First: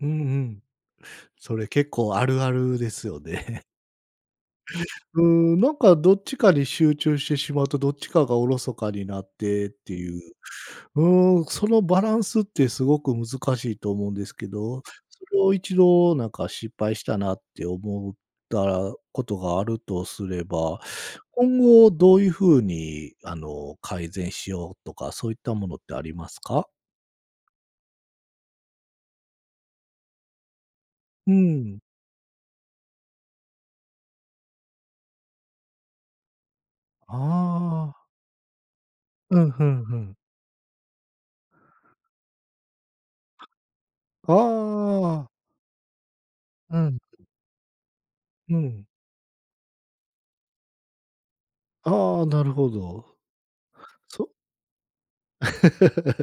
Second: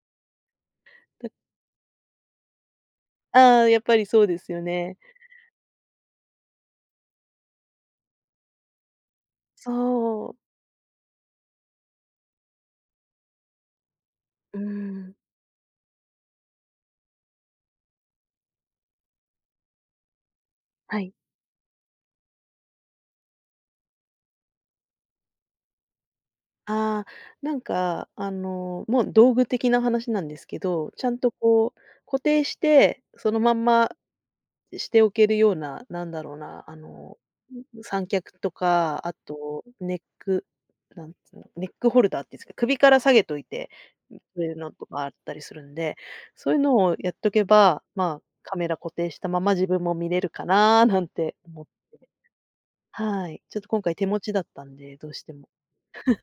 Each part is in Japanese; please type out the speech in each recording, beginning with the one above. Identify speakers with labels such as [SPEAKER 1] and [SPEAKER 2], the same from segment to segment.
[SPEAKER 1] うんうん。
[SPEAKER 2] だ
[SPEAKER 1] それ結構あるあるですよね。
[SPEAKER 2] あ あ、やっぱりそうですよね。
[SPEAKER 1] うーん、なんか、どっちかに集中してしまうと、どっちかがおろそかになってっていう。
[SPEAKER 2] そう。
[SPEAKER 1] うーん、そのバランスってすごく難しいと思うんですけ
[SPEAKER 2] うー
[SPEAKER 1] ど、
[SPEAKER 2] ん。
[SPEAKER 1] それを一度なんか、失敗したなって思うったらことがあるとすれば、
[SPEAKER 2] はい。
[SPEAKER 1] 今後どういう風に、あの、改善しようとか、そういったものってありますか？
[SPEAKER 2] ああ、なんか、あの、もう道具的な話なんですけど、ちゃん
[SPEAKER 1] う
[SPEAKER 2] と、
[SPEAKER 1] ー
[SPEAKER 2] こう、
[SPEAKER 1] ん。
[SPEAKER 2] 固定して、そのまんましておけるような、なんだろうな、あの、うん、う
[SPEAKER 1] ああ。
[SPEAKER 2] 三脚とか、あ
[SPEAKER 1] うん、ふ
[SPEAKER 2] と
[SPEAKER 1] んふ
[SPEAKER 2] ネッ
[SPEAKER 1] ん。
[SPEAKER 2] ク、なんつの、ネックホルダーっていうんすか、首から下げといて、う
[SPEAKER 1] あ
[SPEAKER 2] ふえのとかあっ
[SPEAKER 1] あ。
[SPEAKER 2] たりするんで、そういうの
[SPEAKER 1] う
[SPEAKER 2] を
[SPEAKER 1] ん。
[SPEAKER 2] やっとけば、まあ、
[SPEAKER 1] うー
[SPEAKER 2] カメラ
[SPEAKER 1] ん。
[SPEAKER 2] 固定したまま自分も見れるかな、なんて思って。
[SPEAKER 1] ああ、なるほど。
[SPEAKER 2] はい、ちょっと、今回手持
[SPEAKER 1] そ
[SPEAKER 2] ちだったんで、どうしても。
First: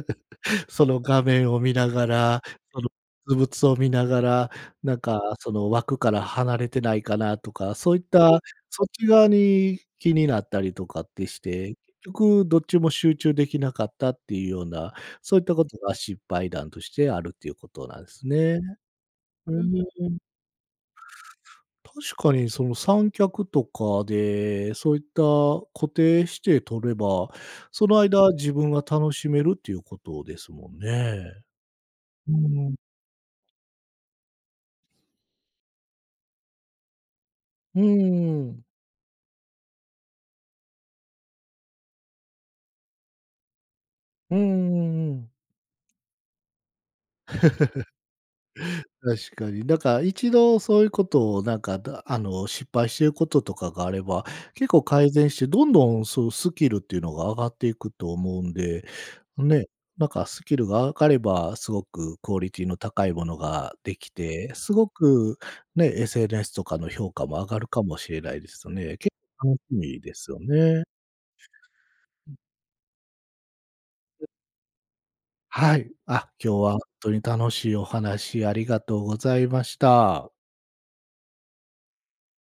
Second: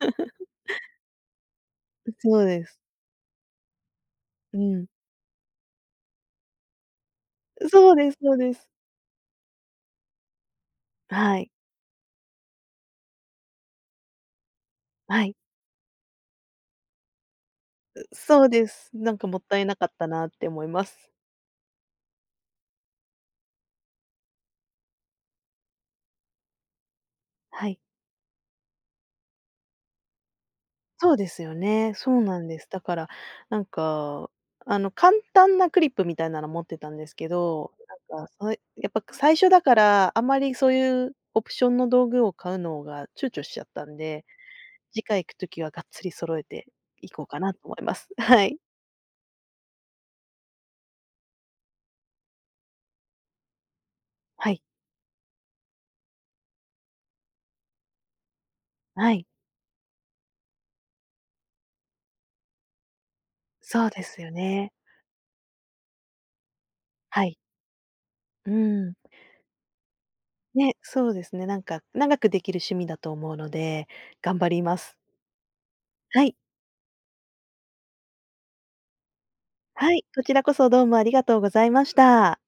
[SPEAKER 1] その画面を見なが
[SPEAKER 2] う、そ
[SPEAKER 1] ら、
[SPEAKER 2] うです。
[SPEAKER 1] そのづぶつを見ながら、
[SPEAKER 2] うーん。
[SPEAKER 1] なんか、その枠から離れてないかなと
[SPEAKER 2] う
[SPEAKER 1] か、
[SPEAKER 2] そ
[SPEAKER 1] そ
[SPEAKER 2] う
[SPEAKER 1] ういっ
[SPEAKER 2] ですそう
[SPEAKER 1] た、
[SPEAKER 2] です。
[SPEAKER 1] そっち側に気になったりとかっ
[SPEAKER 2] あ、
[SPEAKER 1] て
[SPEAKER 2] は
[SPEAKER 1] し
[SPEAKER 2] い。
[SPEAKER 1] て、結局どっちも集中できなかったっていうような、
[SPEAKER 2] はい。
[SPEAKER 1] そういったことが失敗談としてあるっていうことなん
[SPEAKER 2] う、
[SPEAKER 1] す
[SPEAKER 2] そう
[SPEAKER 1] ね。
[SPEAKER 2] です、なんか、もっ
[SPEAKER 1] うん、
[SPEAKER 2] たいな
[SPEAKER 1] う
[SPEAKER 2] かった
[SPEAKER 1] ん。
[SPEAKER 2] なって思います。
[SPEAKER 1] 確かに、その、三脚とかで、そういった固定して撮れば、
[SPEAKER 2] はい。
[SPEAKER 1] その間自分が楽しめるっていうことですもん
[SPEAKER 2] そう
[SPEAKER 1] ね。
[SPEAKER 2] ですよね。そう
[SPEAKER 1] う
[SPEAKER 2] なんです。
[SPEAKER 1] ーん。
[SPEAKER 2] だから、なんか、あの、簡単なクリップみたいなの持ってたんですけど、
[SPEAKER 1] うんう
[SPEAKER 2] ん、なんか、
[SPEAKER 1] ん
[SPEAKER 2] そ
[SPEAKER 1] う
[SPEAKER 2] れ、
[SPEAKER 1] ん。
[SPEAKER 2] やっぱ、く最初だから、あんまりそういうオプションの道具を買うのが躊躇しちゃったんで、
[SPEAKER 1] うんうんう
[SPEAKER 2] 次
[SPEAKER 1] んう
[SPEAKER 2] 回行
[SPEAKER 1] ん。
[SPEAKER 2] く時はがっつり揃えて行こうかなと思い ます。あ、はい。
[SPEAKER 1] 確かに。だから、一度そういうことを、なんか、だあの、失敗してることとかがあれば、
[SPEAKER 2] はい。
[SPEAKER 1] 結構改善して、どんどんそのスキルっていうのが上がっていくと思うんで、
[SPEAKER 2] はい。
[SPEAKER 1] ね、なんか、スキルが上がれば、すごくクオリティの高いものが
[SPEAKER 2] そう
[SPEAKER 1] で
[SPEAKER 2] で
[SPEAKER 1] き
[SPEAKER 2] すよ
[SPEAKER 1] て、
[SPEAKER 2] ね。
[SPEAKER 1] すごくね、SNS とかの評価
[SPEAKER 2] はい。
[SPEAKER 1] も上がるかもしれないで
[SPEAKER 2] う
[SPEAKER 1] すよ
[SPEAKER 2] ーん。
[SPEAKER 1] ね。けっ楽しみですよ
[SPEAKER 2] ね、
[SPEAKER 1] ね。
[SPEAKER 2] そうですね。なんか、長く
[SPEAKER 1] うん。
[SPEAKER 2] できる趣味だと思うので、
[SPEAKER 1] う
[SPEAKER 2] 頑張ります。
[SPEAKER 1] はい。
[SPEAKER 2] は
[SPEAKER 1] あ、
[SPEAKER 2] い。
[SPEAKER 1] 今日はとに楽しいお話ありがとうございまし
[SPEAKER 2] はい、こ
[SPEAKER 1] た。
[SPEAKER 2] ちらこそどうもありがとうございました。